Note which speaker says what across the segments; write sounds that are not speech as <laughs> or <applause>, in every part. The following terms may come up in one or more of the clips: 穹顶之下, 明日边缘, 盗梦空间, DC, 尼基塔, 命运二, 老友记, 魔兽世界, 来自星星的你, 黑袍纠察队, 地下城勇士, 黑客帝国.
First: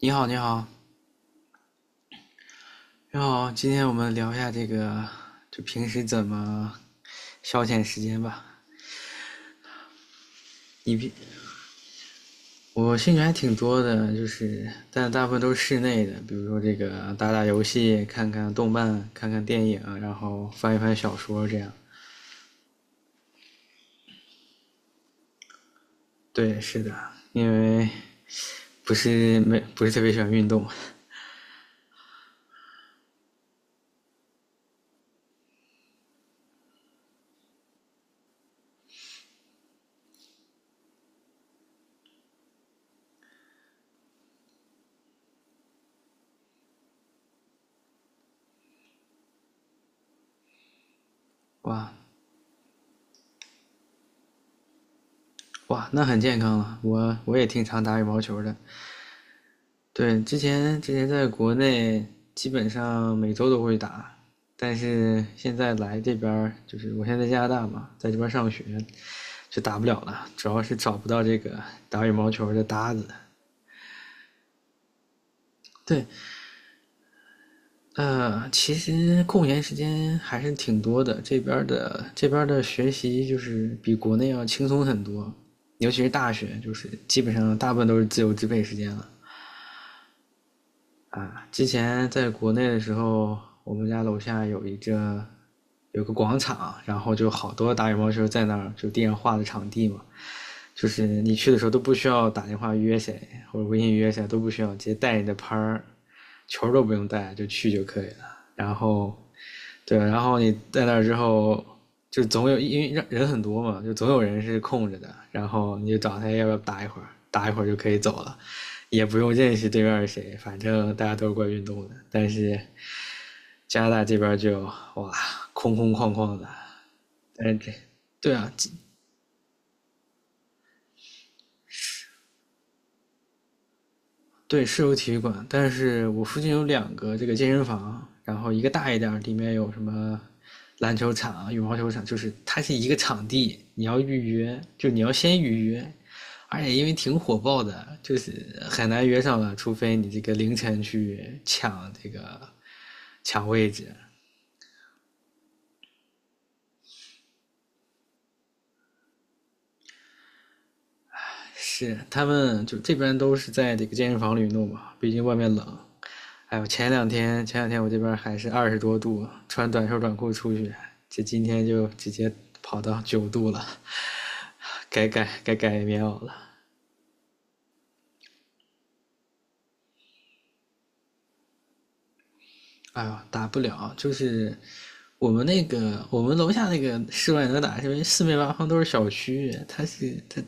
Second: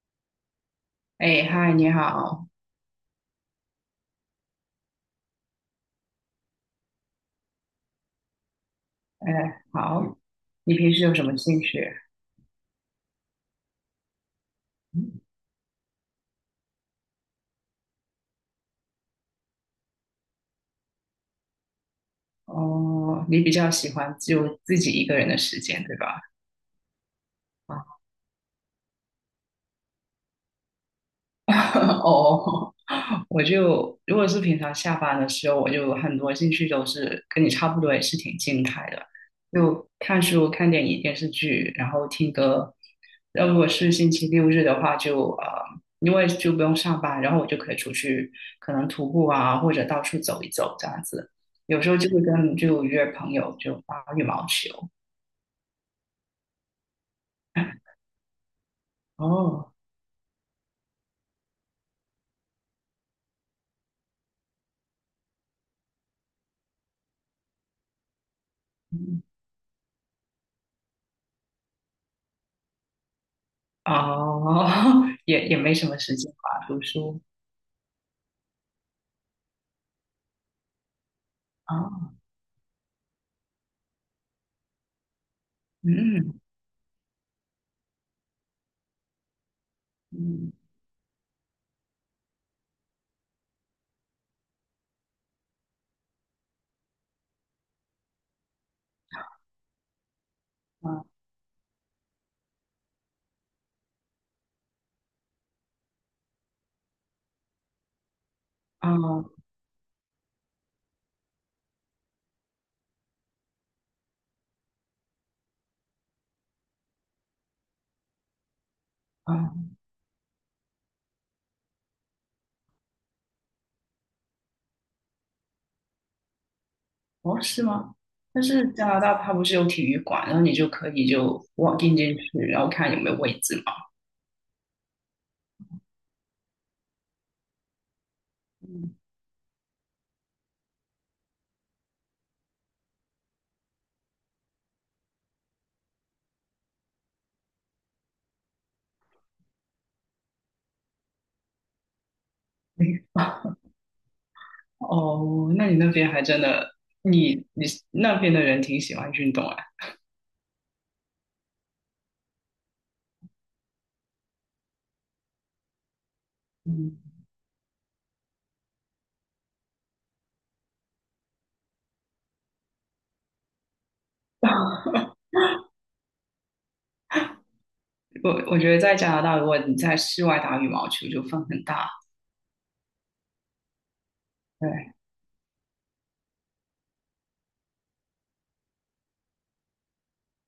Speaker 1: 你好，你好，
Speaker 2: 哎，嗨，你好，
Speaker 1: 你好，今天我们聊一下这个，就平时怎么消遣时间吧。
Speaker 2: 哎，好，你平
Speaker 1: 你
Speaker 2: 时
Speaker 1: 比
Speaker 2: 有什么兴趣？
Speaker 1: 我兴趣还挺多的，就是但大部分都是室内的，比如说这个打打游戏、看看动漫、看看电影，然后翻一翻小说这样。
Speaker 2: 哦，你比较喜欢就自己一个人的时间，对吧？
Speaker 1: 对，是的，因为
Speaker 2: 啊。
Speaker 1: 不是特别喜欢运动。
Speaker 2: <laughs> 哦，我就如果是平常下班的时候，我就很多兴趣都是跟你差不多，也是挺静态的，就看书、看电影、电视剧，然后听歌。那如果是星期六日的话就，因为就不用上班，然后我就可以出去，可能徒步啊，或者到处走一走这样子。有时
Speaker 1: 哇
Speaker 2: 候就会约朋友就打羽毛球。
Speaker 1: 哇，那很健康了。我也挺常
Speaker 2: <laughs>
Speaker 1: 打羽毛球的，
Speaker 2: 哦，
Speaker 1: 对，之前在国内基本上每周都会打，但是现在来这边儿就是我现在在加拿大嘛，在这边上学
Speaker 2: 嗯
Speaker 1: 就打不了了，主要是找不到这个打羽毛球的搭子。
Speaker 2: 哦，<laughs> 也没什么
Speaker 1: 对，
Speaker 2: 时间吧，读书。
Speaker 1: 呃，其实空闲时间还是挺多的，这边儿的
Speaker 2: 啊，
Speaker 1: 这边儿的学习就是比国内要轻松很多，尤其是大
Speaker 2: 嗯。
Speaker 1: 学，就是基本上大部分都是自由支配时间了。
Speaker 2: 嗯
Speaker 1: 啊，之前在国内的时候，我们家楼下有个广场，然后就好多打羽毛球在那儿就上画的场地嘛，就是
Speaker 2: 啊
Speaker 1: 你去的时候都不需要打电话约谁或者微信约谁，都不需要，直接带你的拍儿，球都不用带就去就可以了。然
Speaker 2: 啊
Speaker 1: 后对，然后你在那儿之后，就总有因为人人很多嘛，就总有人是空着的，然后你就找他要不要打一会儿，打一会儿就可以走了，也不用认识
Speaker 2: 啊！
Speaker 1: 对面是谁，反正大家都是过来运动的。但是加拿大这边就哇，空空旷旷的，
Speaker 2: 哦，
Speaker 1: 但是
Speaker 2: 是
Speaker 1: 这
Speaker 2: 吗？
Speaker 1: 对
Speaker 2: 但
Speaker 1: 啊，
Speaker 2: 是加拿大它不是有体育馆，然后你就可以就 w a 进去，然后看有没有位置嘛。
Speaker 1: 对，是有体育馆，但是我附近有两个这个健身房，然后一个大一
Speaker 2: 嗯
Speaker 1: 点儿里面有什么篮球场啊羽毛球场，就是它是一个场地，你要预约，就你要先预约，而且因为挺火爆的，就是很难约上了，除非你这个凌晨去抢这个
Speaker 2: 诶 <laughs>
Speaker 1: 抢位置。
Speaker 2: 哦，那你那边还真的，你那边的人挺喜欢运动啊。
Speaker 1: 是，他们就这边都是在这个健身房里弄嘛，毕竟外面冷。哎呦，前
Speaker 2: 嗯，
Speaker 1: 两天前两天我这边还是20多度，穿短袖短裤出去，这今天就直接跑到9度了，
Speaker 2: <laughs>
Speaker 1: 该改棉袄了。
Speaker 2: 我觉得在加拿大，如果你在室外打羽毛球，就风很大。
Speaker 1: 哎呦，打不了，就是
Speaker 2: 对，
Speaker 1: 我们楼下那个室外能打，是因为四面八方都是小区，它是它，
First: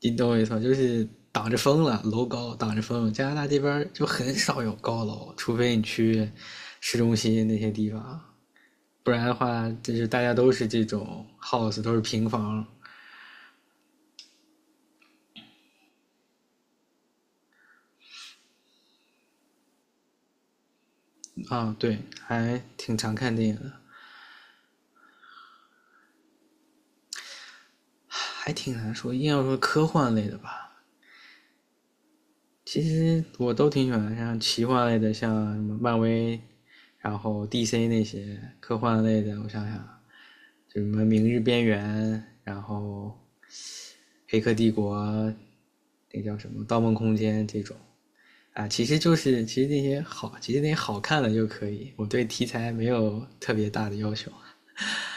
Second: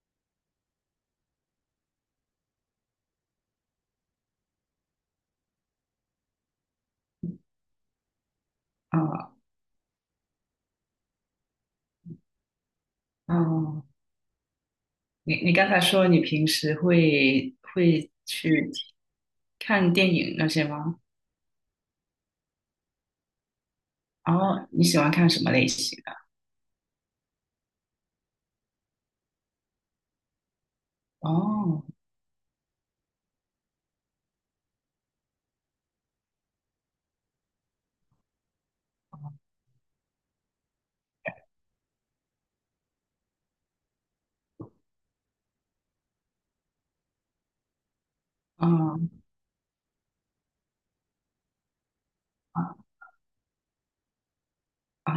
Speaker 1: 你懂我意思吗？就是挡着风了，楼高挡着风。加拿大这边就很少有高楼，除非你去市中心那些地方，不然
Speaker 2: 啊
Speaker 1: 的话，就是大家都是这种 house，都是平房。
Speaker 2: 啊，你刚才说你平时会去看电影那些吗？
Speaker 1: 啊，对，还挺常看电影的，
Speaker 2: 然后你喜欢看什么类型？
Speaker 1: 还挺难说。硬要说科幻类的吧，
Speaker 2: 哦，
Speaker 1: 其实我都挺喜欢，像奇幻类的，像什么漫威，然后 DC 那些科幻类的，我想想，就什么《明日边缘》，然后《黑客帝国》，那叫什么《盗梦空间》这种啊，其实
Speaker 2: 嗯
Speaker 1: 其实那些好，其实那些好看的就可以。我对题
Speaker 2: 啊
Speaker 1: 材没有特别大的要求。
Speaker 2: 啊，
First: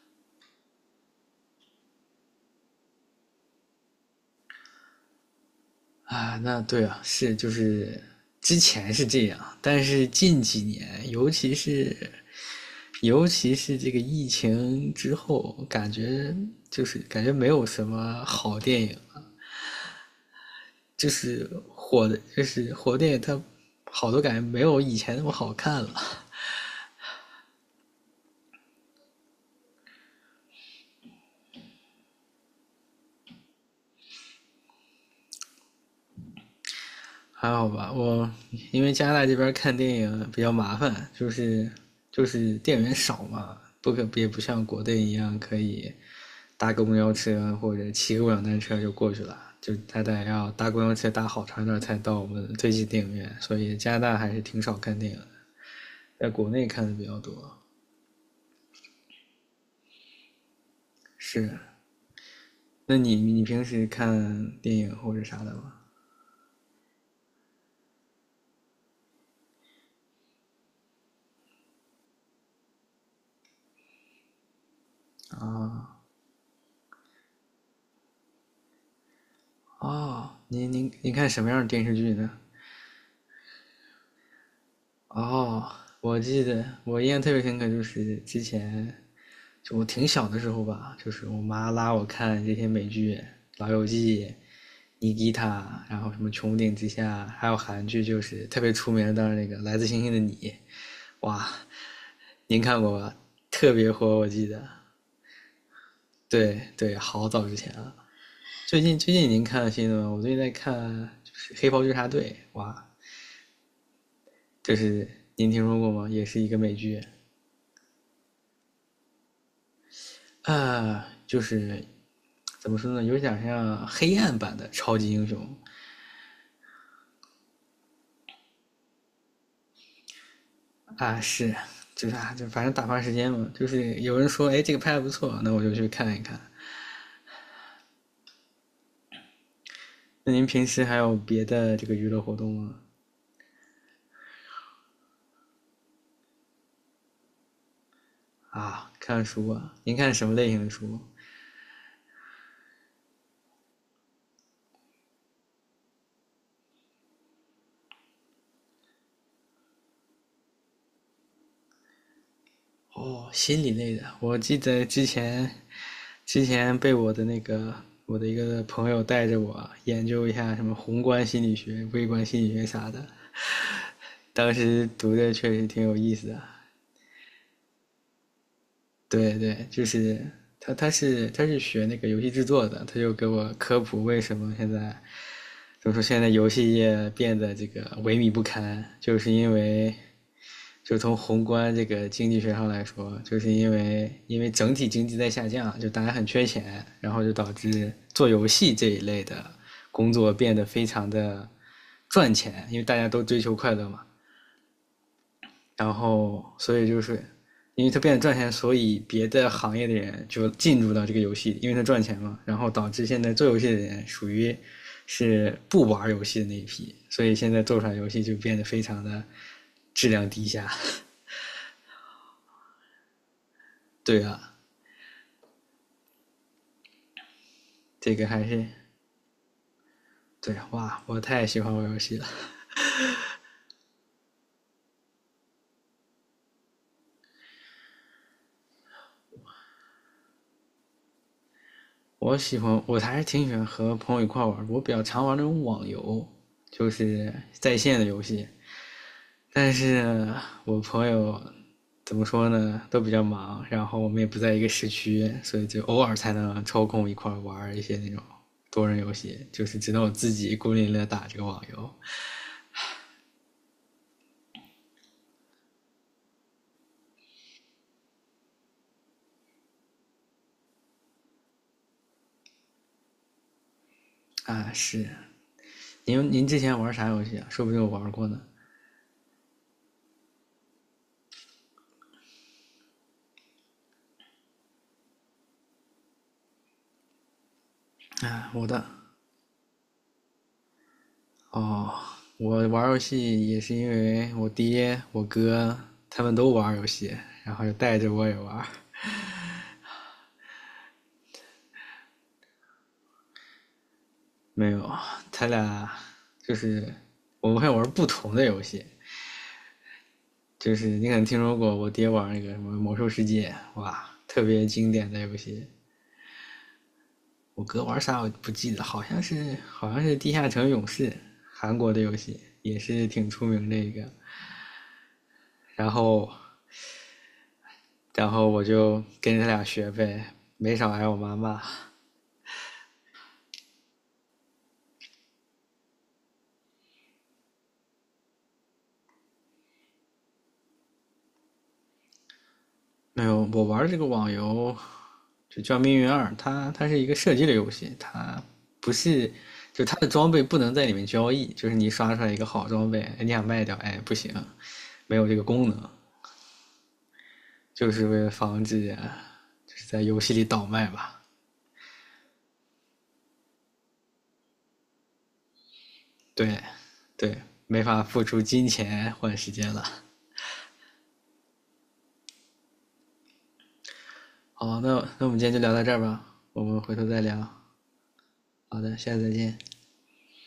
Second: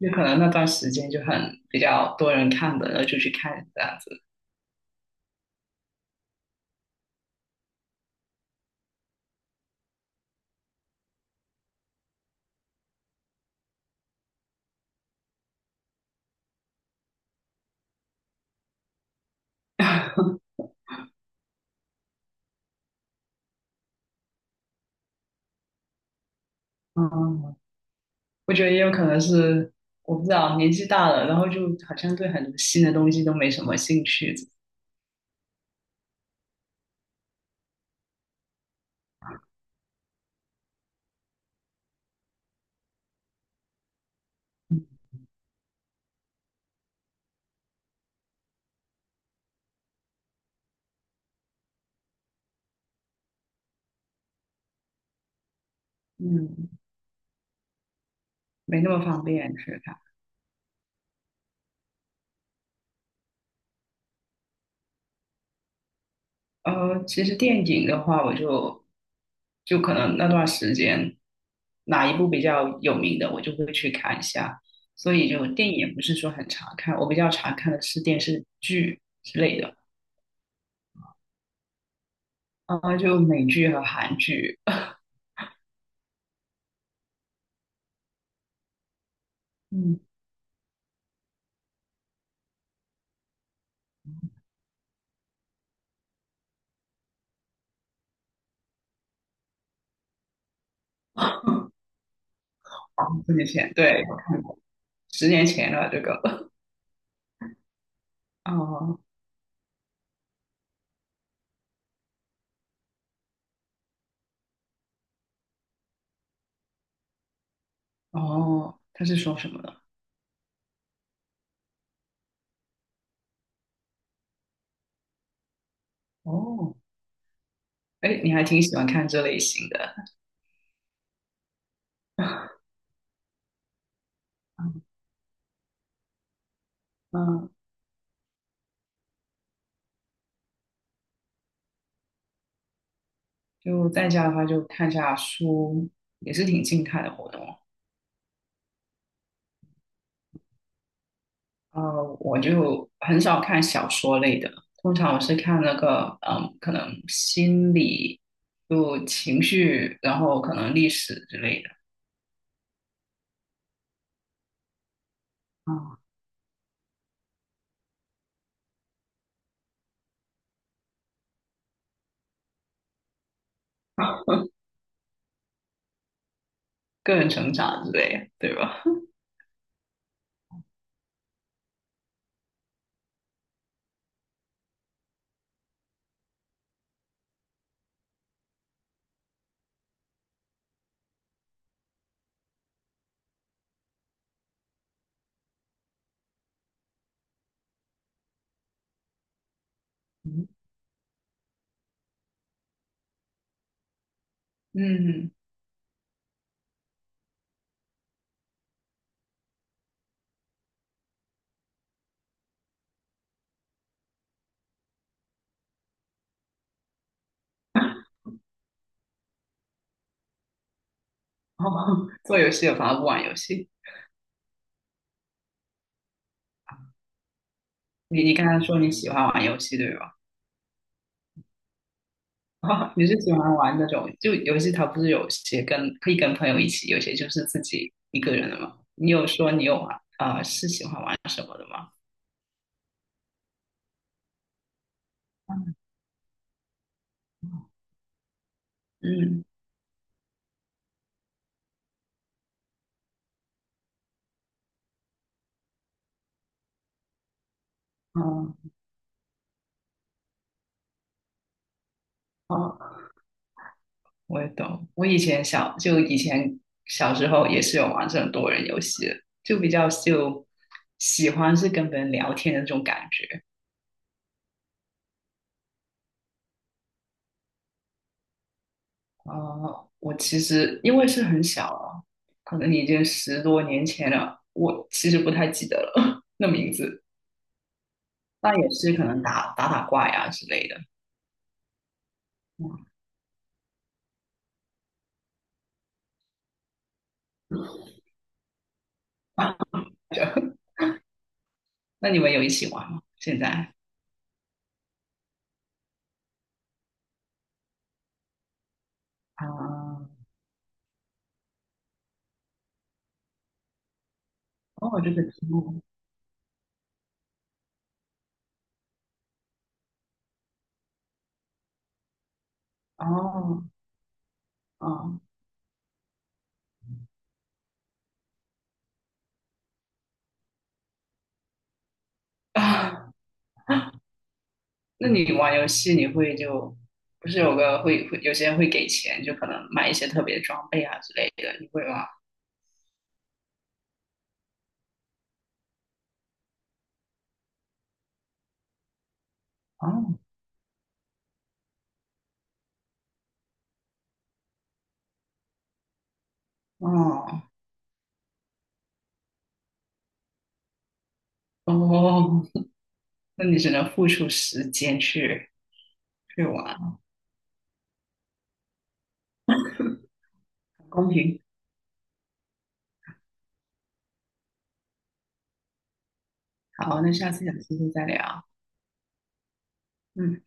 Speaker 2: 就可能那段时间就很比较多人看的，然后就去看这样子。
Speaker 1: 啊，那对啊，是就是之前是这样，但是近几年，尤其是这个疫情之后，感觉没有什么好电影了就是火的，就是火电影它好多感觉没有以前那么好看了。
Speaker 2: 嗯，我觉得也有可能是我不知道年纪大了，然后就好像对很多新的东西都没什么兴趣，
Speaker 1: 还好吧，我因为加拿大这边看电影比较麻烦，就是电影院少嘛，不可也不像国内一样可以搭个公交车或者骑个共享单车就过去了，就他得要搭公交车搭好长一段才到我们最近电影院，所以加拿大还是挺少看电影的在国内
Speaker 2: 嗯，
Speaker 1: 看的比较多。
Speaker 2: 没那么方便去看。
Speaker 1: 是，那你平时看电影或者啥的吗？
Speaker 2: 其实电影的话，我就可能那段时间哪一部比较有名的，我就会去看一下。所以就电影也不是说很常看，我比较常看的是电视剧之类的。
Speaker 1: 哦，您看什么样的电视剧呢？
Speaker 2: 啊，就美剧和韩剧，
Speaker 1: 哦，我记得我印象特别深刻，就是之前就我
Speaker 2: 嗯，
Speaker 1: 挺小的时候吧，就是我妈拉我看这些美剧，《老友记》尼基塔，然后什么《穹顶之下》，还有韩剧就是特别出名的，当然那个《来自星星的你》，哇，您看过
Speaker 2: 好，
Speaker 1: 吧？
Speaker 2: 十年
Speaker 1: 特
Speaker 2: 前，
Speaker 1: 别
Speaker 2: 对，
Speaker 1: 火，我记得。
Speaker 2: 十年前了这个，
Speaker 1: 对对，好早之前了。
Speaker 2: <laughs>
Speaker 1: 最近
Speaker 2: 哦
Speaker 1: 最近您看了新的吗？我最近在看就是《黑袍纠察队》，哇，就是您听说过吗？也是一个美剧，
Speaker 2: 哦，他是说什么的？
Speaker 1: 啊，呃就是怎么说呢，有点像黑暗版的超级英雄
Speaker 2: 哦，哎，你还挺喜欢看这类型的，
Speaker 1: 啊，是，就是啊，就反正打发时间嘛。就是有人说，哎，这个拍
Speaker 2: <laughs>
Speaker 1: 的不错，那我就去看一看。
Speaker 2: 嗯，
Speaker 1: 那您平时还有别的这个娱乐活动吗？
Speaker 2: 就在家的话就看下书，也是挺静态的活动。
Speaker 1: 啊，看书啊？您看什么类型的书？
Speaker 2: 呃，我就很少看小说类的，通常我是看那个，可能心理，就情绪，然后可能历史之类的，
Speaker 1: 哦，心理类的。我记得之前
Speaker 2: 啊、
Speaker 1: 之前被我的那个我的一个朋友带着我研究一下什么宏观心理学、微观心理学啥的，当时读的确实挺有意思的。
Speaker 2: 个人成长之类的，对吧？
Speaker 1: 对对，就是他是学那个游戏制作的，他就给我科普为什么现在就么说？现在游戏业变得这个萎靡不堪，就是因为，就从宏观这个经济学上来说，就是因为整体经济在下降，就大家很缺钱，然后就导致做游戏这一类的工作变得非常的赚钱，因为大家都追求快乐嘛。
Speaker 2: 嗯，
Speaker 1: 然后所以就是因为它变得赚钱，所以别的行业的人就进入到这个游戏，因为它赚钱嘛，然后导致现在做游戏的人属于是不玩游戏的那一批，所以现在做出来游
Speaker 2: <laughs>
Speaker 1: 戏就变得非常的质量低下。
Speaker 2: 哦，做游戏有反而不玩游戏。
Speaker 1: 对啊，这
Speaker 2: 你
Speaker 1: 个
Speaker 2: 你
Speaker 1: 还
Speaker 2: 刚才
Speaker 1: 是
Speaker 2: 说你喜欢玩游戏对吧？
Speaker 1: 对啊哇，我太喜欢玩游戏了。
Speaker 2: <laughs> 你是喜欢玩那种就游戏，它不是有些可以跟朋友一起，有些就是自己一个人的嘛。你有说你有玩啊、是喜欢玩什么的吗？
Speaker 1: 我喜欢，我还是挺喜欢和朋友一块玩。我比较常玩那种网游，就是在线的游戏，
Speaker 2: 嗯，
Speaker 1: 但是我朋友怎么说呢，都比较忙，然后我们也不在一个市区，所以就偶尔才能抽空一块儿玩一些那种
Speaker 2: 哦
Speaker 1: 多人游戏，就是只能我自己孤零零的打这个网游
Speaker 2: 哦，我也懂。我以前小时候也是有玩这种多人游戏的，就比较就喜欢是跟别人聊天的那种感觉。
Speaker 1: 啊。是，您之前玩啥游戏啊？说不定我玩过呢。
Speaker 2: 啊，我其实因为是很小了，可能已经10多年前了，我其实不太记得了 <laughs> 那名字。
Speaker 1: 啊，
Speaker 2: 那也是可能打打怪呀之类的。
Speaker 1: 哦，我
Speaker 2: 嗯，
Speaker 1: 玩游戏也是因为我爹、我哥他们都玩游戏，然后就带着我也玩。
Speaker 2: <laughs> 那你们有一起玩吗？现在？
Speaker 1: 没有，他俩就是我们会玩不同的游戏，
Speaker 2: 啊，
Speaker 1: 就是你可能听说过我爹玩那个什么《魔兽世界》，哇，特别经
Speaker 2: 哦，
Speaker 1: 典
Speaker 2: 这
Speaker 1: 的
Speaker 2: 个
Speaker 1: 游
Speaker 2: 题
Speaker 1: 戏。
Speaker 2: 目，
Speaker 1: 我哥玩啥我不记得，好像是《地下城勇士》，韩国的游戏也是挺出
Speaker 2: 哦，
Speaker 1: 名的一个。
Speaker 2: 哦，
Speaker 1: 然后我就跟他俩学呗，没少挨我妈骂。
Speaker 2: 啊，<laughs> 那你玩游戏你会就不是有个会有些人会给钱，就可能买一些特别装备啊之类的，你会吗？
Speaker 1: 没有，我玩这个网游就叫《命运2》，它是一个射击类游戏，它不是就它的
Speaker 2: 哦，
Speaker 1: 装备不能在里面交易，就是你刷出来一个好装备，哎你想卖掉，哎不行，没有这个功能。
Speaker 2: 哦，
Speaker 1: 就是为了防止就是在游戏里倒卖吧。
Speaker 2: 哦。那你只能付出时间去
Speaker 1: 对，
Speaker 2: 玩，
Speaker 1: 对，没法付出金钱换时间了。
Speaker 2: 公平。
Speaker 1: 好，那我们今天就聊到这儿吧，我们回
Speaker 2: 好，
Speaker 1: 头
Speaker 2: 那
Speaker 1: 再
Speaker 2: 下次有
Speaker 1: 聊。
Speaker 2: 机会再聊。
Speaker 1: 好的，下次再见。
Speaker 2: 嗯。